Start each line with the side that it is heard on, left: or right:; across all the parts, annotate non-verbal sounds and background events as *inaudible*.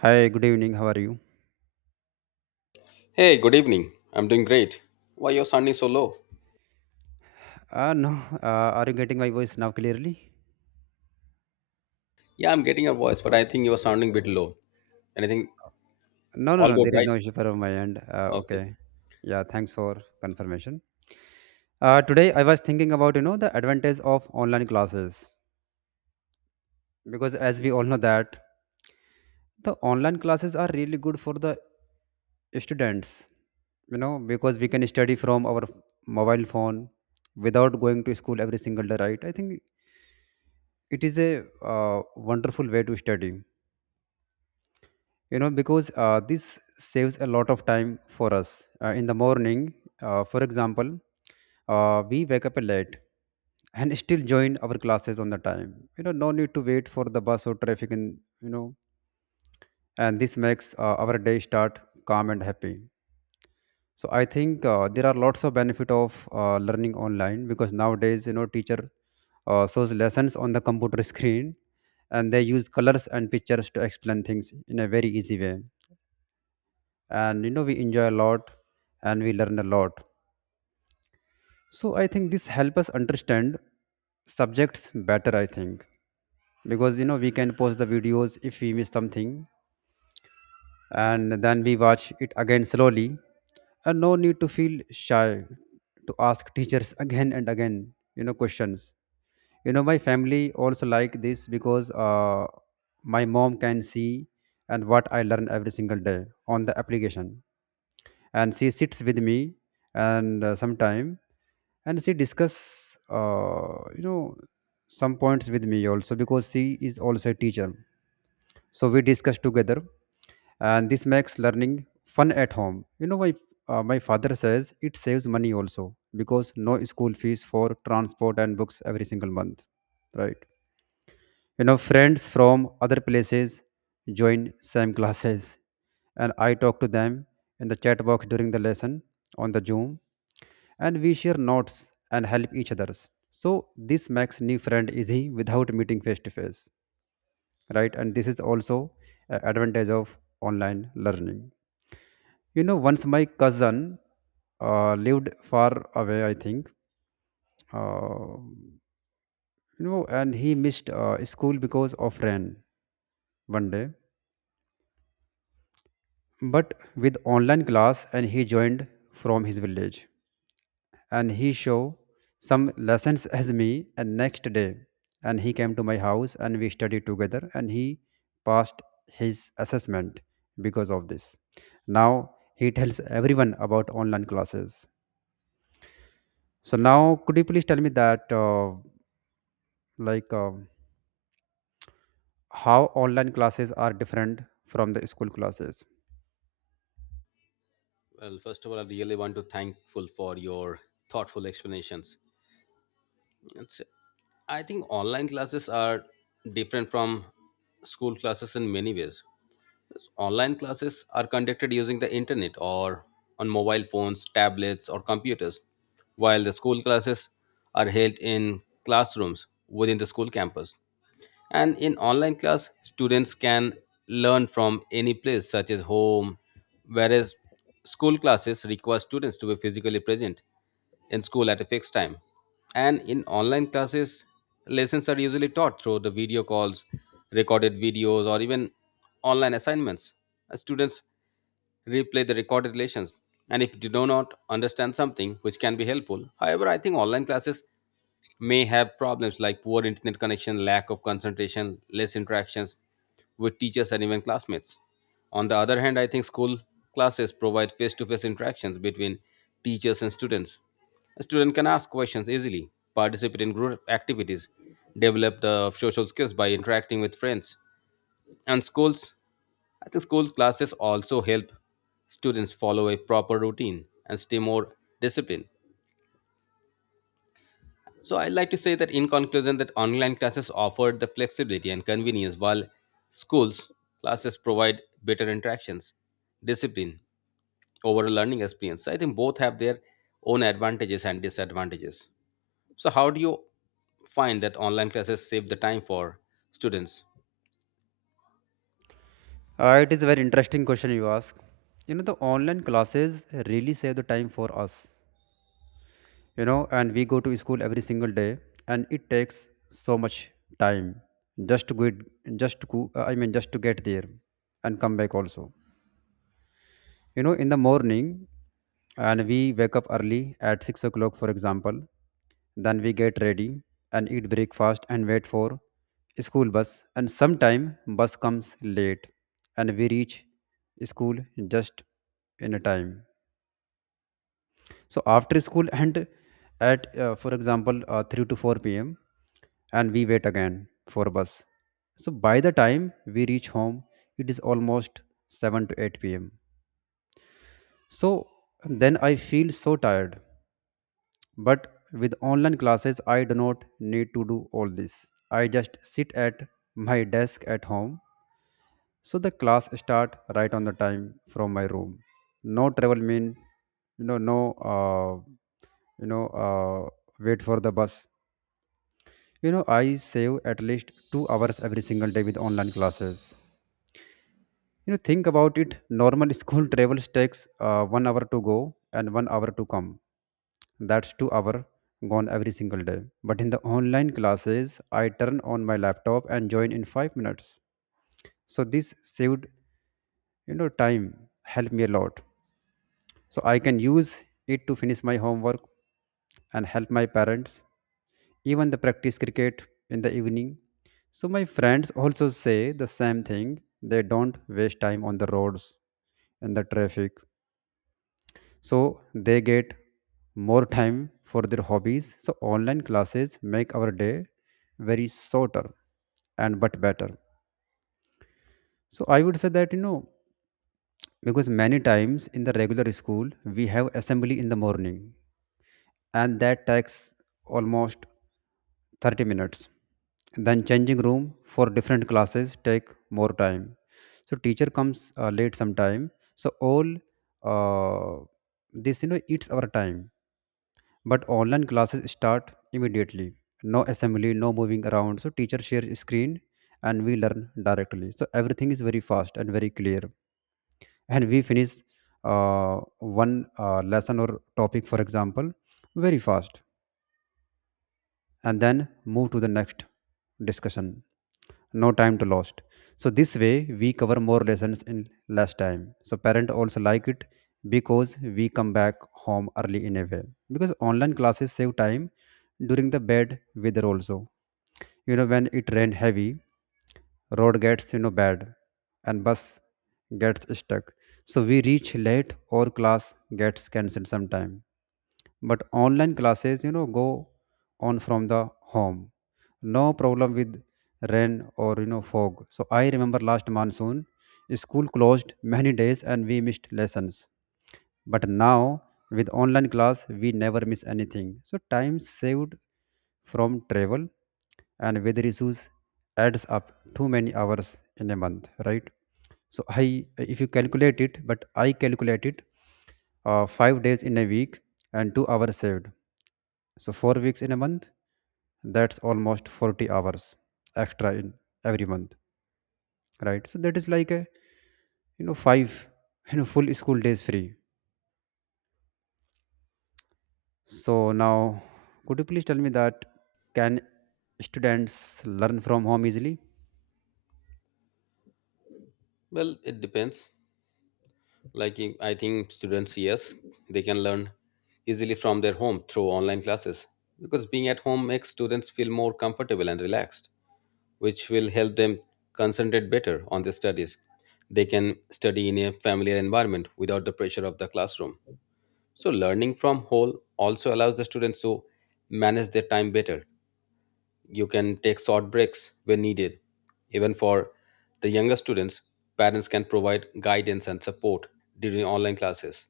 right: Hi, good evening. How are you?
left: Hey, good evening. I'm doing great. Why you're sounding so low?
right: No, *laughs* are you getting my voice now clearly?
left: Yeah, I'm getting your voice, but I think you're sounding a bit low. Anything?
right: No, no,
left: All
right: no,
left: good,
right: there is
left: right?
right: no issue from my end.
left: Okay.
right: Okay. Yeah, thanks for confirmation. Today I was thinking about, the advantage of online classes because as we all know that the online classes are really good for the students, because we can study from our mobile phone without going to school every single day, right? I think it is a wonderful way to study, because this saves a lot of time for us in the morning. For example, we wake up late and *laughs* still join our classes on the time. No need to wait for the bus or traffic. And you know And this makes our day start calm and happy. So I think there are lots of benefit of learning online, because nowadays, you know, teacher shows lessons on the computer *laughs* screen, and they use colors and pictures to explain things in a very easy way. And you know, we enjoy a lot and we learn a lot. So I think this help us understand subjects better, I think, because you know, we can pause the videos if we miss something, and then we watch it again slowly, and no need to feel shy to ask teachers *laughs* again and again, you know, questions. You know, my family also like this, because my mom can see and what I learn every single day on the application, and she sits with me, and sometime, and she discuss you know, some points with me also, because she is also a teacher. So we discuss together, and this makes learning fun at home. You know, my my father says it saves money also, because no school fees for transport and books every single month, right? You know, friends from other places join same classes, and I talk to them in the chat box during the lesson on the Zoom, and we share notes and help each others. So this makes new friend easy without meeting face to face, right? And this is also a advantage of online learning. You know, once my cousin lived far away, I think, uh, and he missed school because of rain 1 day. But with online class, and he joined from his village, and he show some lessons as me, and next day, and he came to my house, and we studied together, and he passed his assessment because of this. Now he tells everyone about online classes. So now, could you please tell me that like uh, how online classes are different from the school classes?
left: Well, first of all, I really want to thankful for your thoughtful explanations. It's, I think online classes are different from school classes in many ways. Because online classes are conducted using the internet or on mobile phones, tablets, or computers, while the school classes are held in classrooms within the school campus. And in online class, students can learn from any place, such as home, whereas school classes require students to be physically present in school at a fixed time. And in online classes, lessons are usually taught through the video calls, recorded videos, or even online assignments. Students replay the recorded lessons, and if you do not understand something which can be helpful. However, I think online classes may have problems like poor internet connection, lack of concentration, less interactions with teachers and even classmates. On the other hand, I think school classes provide face to face interactions between teachers and students. A student can ask questions easily, participate in group activities, develop the social skills by interacting with friends, and schools, I think school classes also help students follow a proper routine and stay more disciplined. So I'd like to say that in conclusion that online classes offer the flexibility and convenience while schools classes provide better interactions, discipline, overall learning experience. So I think both have their own advantages and disadvantages. So how do you find that online classes save the time for students?
right: It is a very interesting question you ask. You know, the online classes really save the time for us. You know, and we go to school every single day, and it takes so much time just to get I mean, just to get there and come back also. You know, in the morning, and we wake up early at 6 o'clock, for example. Then we get ready and eat breakfast and wait for school bus, and sometime bus comes late, and we reach school just in a time. So after school, and at for example, 3 to 4 p.m., and we wait again for bus. So by the time we reach home, it is almost 7 to 8 p.m. So then I feel so tired. But with online classes, I do not need to do all this. I just sit at my desk at home. So the class start right on the time from my room. No travel mean, no, you know, uh, wait for the bus. You know, I save at least 2 hours every single day with online classes. You know, think about it. Normal school *laughs* travels takes 1 hour to go and 1 hour to come. That's 2 hour gone every single day. But in the online classes, I turn on my laptop and join in 5 minutes. So this saved, you know, time helped me a lot, so I can use it to finish my homework and help my parents, even the practice cricket in the evening. So my friends also say the same thing. They don't waste time on the roads and the traffic, so they get more time for their hobbies. So online classes make our day very shorter and but better. So I would say that, you know, because many times in the regular school we have assembly in the morning, and that takes almost 30 minutes. Then changing room for different classes take more time. So teacher comes late sometime. So all uh, this, you know, eats our time. But online classes start immediately. No assembly, no moving around. So teacher shares screen and we learn directly. So everything is very fast and very clear. And we finish one lesson or topic, for example, very fast, and then move to the next discussion. No time to lost. So this way we cover more lessons in less time. So parent also like it, because we come back home early in a way. Because online classes save time during the bad weather also. You know, when it rained heavy, road gets, you know, bad, and bus gets stuck. So we reach late or class gets cancelled sometime. But online classes, you know, go on from the home. No problem with rain or, you know, fog. So I remember last monsoon school closed many days and we missed lessons. But now with online class, we never miss anything. So time saved from travel and weather issues adds up too many hours in a month, right? If you calculate it, but I calculate it, 5 days in a week and 2 hours saved. So 4 weeks in a month, that's almost 40 hours extra in every month, right? So that is like a, you know, five *laughs* you know, full school days free. So now, could you please tell me that can students learn from home easily?
left: Well, it depends. I think students, yes, they can learn easily from their home through online classes because being at home makes students feel more comfortable and relaxed, which will help them concentrate better on their studies. They can study in a familiar environment without the pressure of the classroom. So learning from home also allows the students to manage their time better, you can take short breaks when needed. Even for the younger students, parents can provide guidance and support during online classes,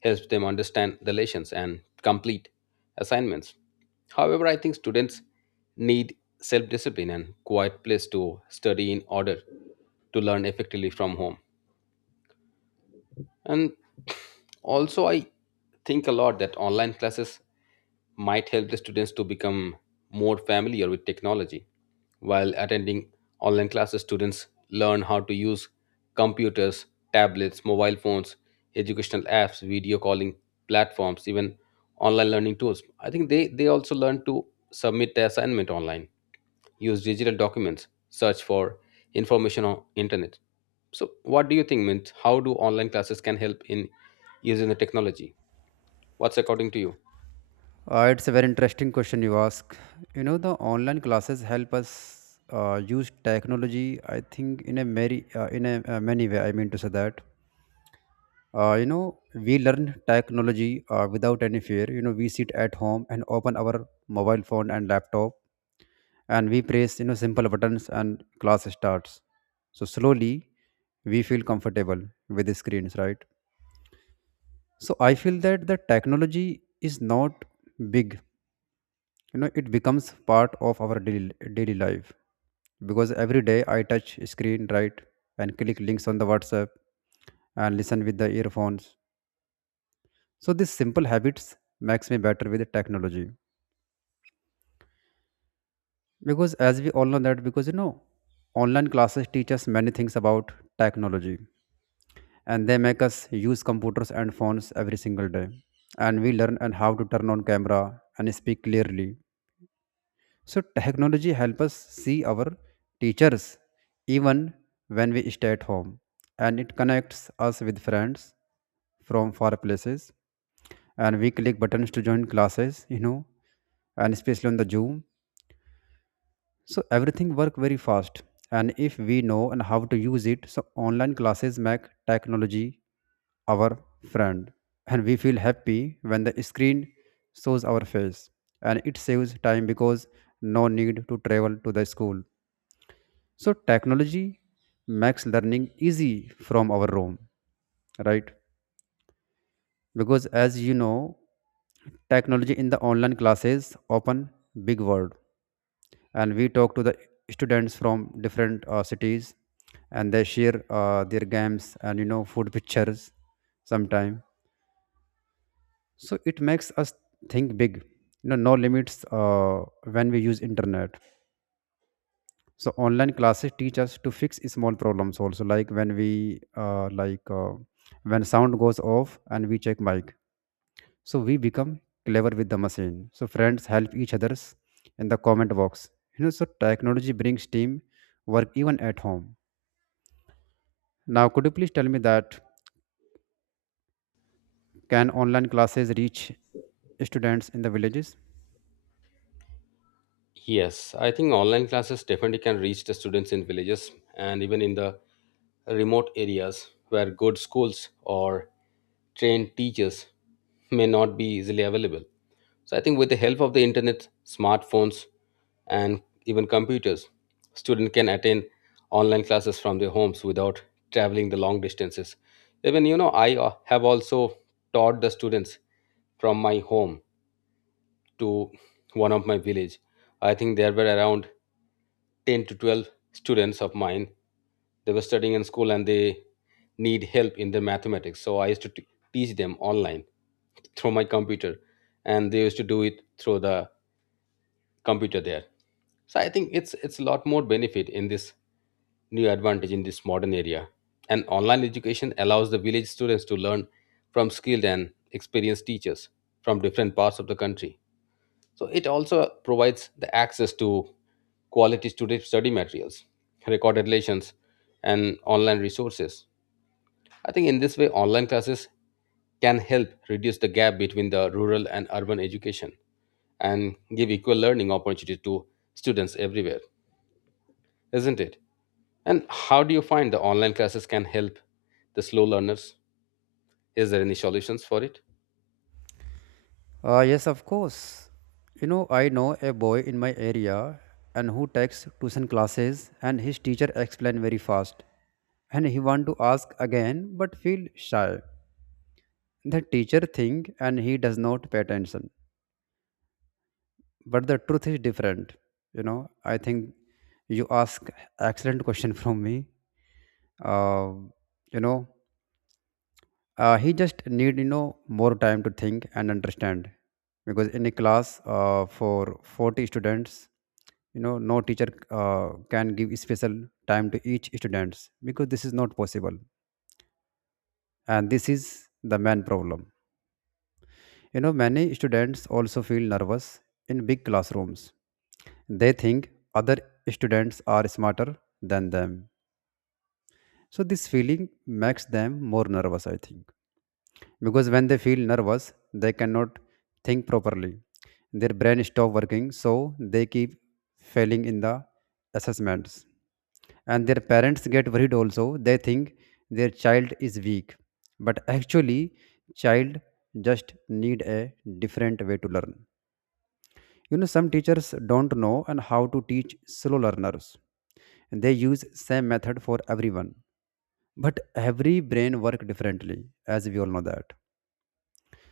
left: helps them understand the lessons and complete assignments. However, I think students need self discipline and quiet place to study in order to learn effectively from home. And also, I think a lot that online classes might help the students to become more familiar with technology. While attending online classes, students learn how to use computers, tablets, mobile phones, educational apps, video calling platforms, even online learning tools. I think they also learn to submit their assignment online, use digital documents, search for information on internet. So, what do you think, Mint? How do online classes can help in using the technology? What's according to you?
right: It's a very interesting question you ask. You know, the online classes help us use technology, I think, in a very in a many way. I mean to say that. You know, we learn technology without any fear. You know, we sit at home and open our mobile phone and laptop, and we press, you know, simple buttons and class starts. So slowly we feel comfortable with the screens, right? So I feel that the technology is not big. You know, it becomes part of our daily life, because every day I touch screen, right, and click links on the WhatsApp and listen with the earphones. So these simple habits makes me better with the technology, because as we all know that, because you know, online classes teach us many things about technology, and they make us use computers and phones every single day, and we learn and how to turn on camera and speak clearly. So technology helps us see our teachers even when we stay at home, and it connects us with friends from far places, and we click buttons to join classes, you know, and especially on the Zoom. So everything work very fast, and if we know and how to use it, so online classes make technology our friend, and we feel happy when the screen shows our face, and it saves time because no need to travel to the school. So technology makes learning easy from our room, right? Because as you know, technology in the online classes open big world, and we talk to the students from different cities, and they share their games and, you know, food pictures sometime. So it makes us think big. You know, no limits when we use internet. So online classes teach us to fix small problems also, like when we when sound goes off and we check mic. So we become clever with the machine. So friends help each others in the comment box, you know. So technology brings team work even at home. Now, could you please tell me that can online classes reach students in the villages?
left: Yes, I think online classes definitely can reach the students in villages and even in the remote areas where good schools or trained teachers may not be easily available. So I think with the help of the internet, smartphones, and even computers, students can attend online classes from their homes without traveling the long distances. Even you know, I have also taught the students from my home to one of my village. I think there were around 10 to 12 students of mine. They were studying in school and they need help in their mathematics. So I used teach them online through my computer and they used to do it through the computer there. So I think it's a lot more benefit in this new advantage in this modern area. And online education allows the village students to learn from skilled and experienced teachers from different parts of the country. So it also provides the access to quality study materials, recorded lessons, and online resources. I think in this way, online classes can help reduce the gap between the rural and urban education and give equal learning opportunities to students everywhere, isn't it? And how do you find the online classes can help the slow learners? Is there any solutions for it?
right: Yes, of course. You know, I know a boy in my area and who takes tuition classes, and his teacher explain very fast, and he want to ask again but feel shy. The teacher think and he does not pay attention. But the truth is different. You know, I think you ask excellent question from me. Uh, you know, he just need, you know, more time to think and understand, because in a class for 40 students, you know, no teacher can give special time to each students, because this is not possible, and this is the main problem. You know, many students also feel nervous in big classrooms. They think other students are smarter than them. So this feeling makes them more nervous, I think, because when they feel nervous they cannot think properly. Their brain stop working, so they keep failing in the assessments, and their parents get worried also. They think their child is weak, but actually child just need a different way to learn. You know, some teachers don't know and how to teach slow learners. They use same method for everyone, but every brain work differently, as we all know that.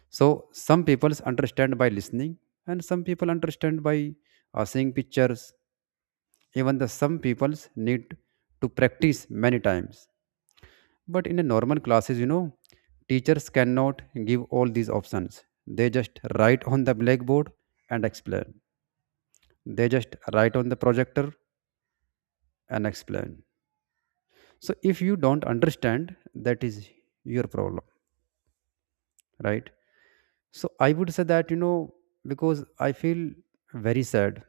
right: So some people understand by listening, and some people understand by seeing pictures. Even the some peoples need to practice many times. But in a normal classes, you know, teachers cannot give all these options. They just write on the blackboard and explain. They just write on the projector and explain. So if you don't understand, that is your problem, right? So I would say that, you know, because I feel very sad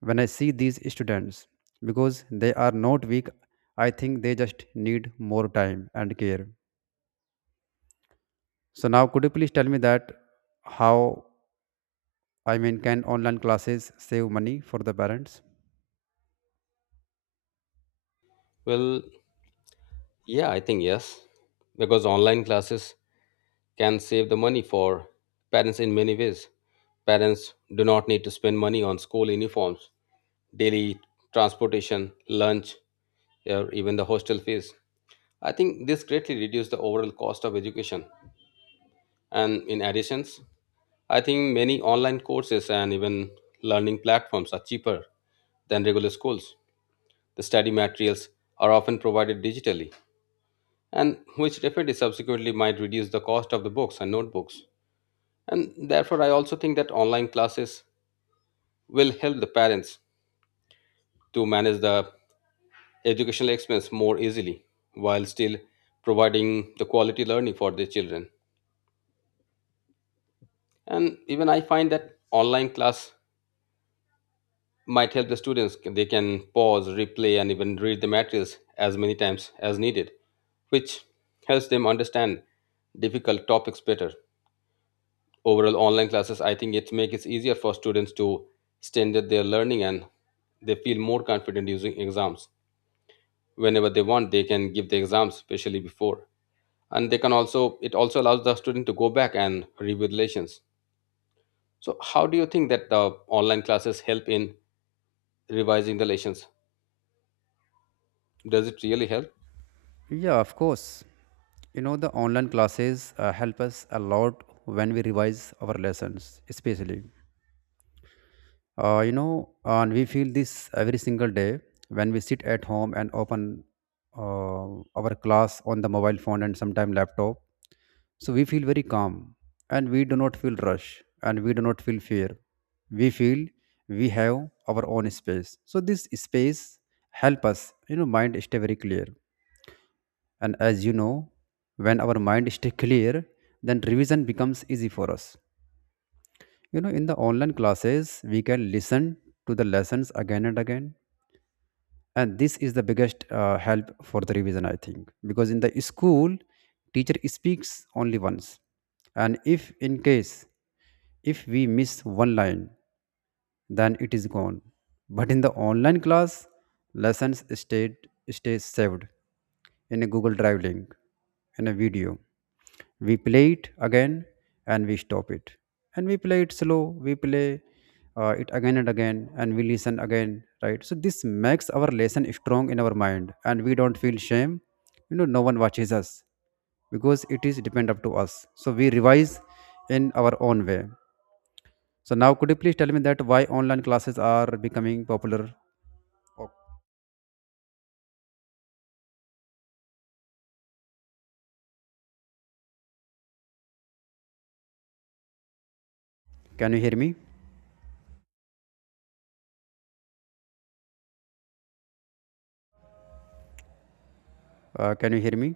right: when I see these students, because they are not weak. I think they just need more time and care. So now, could you please tell me that how, I mean, can online classes save money for the parents?
left: Well, yeah, I think yes, because online classes can save the money for parents in many ways. Parents do not need to spend money on school uniforms, daily transportation, lunch, or even the hostel fees. I think this greatly reduces the overall cost of education. And in addition, I think many online courses and even learning platforms are cheaper than regular schools. The study materials are often provided digitally, and which definitely subsequently might reduce the cost of the books and notebooks. And therefore, I also think that online classes will help the parents to manage the educational expense more easily while still providing the quality learning for their children. And even I find that online class might help the students. They can pause, replay, and even read the materials as many times as needed, which helps them understand difficult topics better. Overall, online classes, I think, it make it easier for students to standard their learning and they feel more confident using exams, whenever they want they can give the exams especially before, and they can also, it also allows the student to go back and review the lessons. So how do you think that the online classes help in revising the lessons? Does it really help?
right: Yeah, of course. You know, the online classes help us a lot when we revise our lessons, especially. You know, and we feel this every single day when we sit at home and open uh, our class on the mobile phone and sometime laptop. So we feel very calm, and we do not feel rush, and we do not feel fear. We feel we have our own space. So this space help us, you know, mind stay very clear. And as you know, when our mind stay clear, then revision becomes easy for us. You know, in the online classes, we can listen to the lessons again and again, and this is the biggest help for the revision, I think, because in the school teacher speaks only once, and if in case if we miss one line, then it is gone. But in the online class, lessons stay saved in a Google Drive link, in a video. We play it again and we stop it. And we play it slow, we play it again and again, and we listen again, right? So this makes our lesson strong in our mind, and we don't feel shame. You know, no one watches us, because it is depend up to us. So we revise in our own way. So now, could you please tell me that why online classes are becoming popular? Oh, can you hear me? Can you hear me?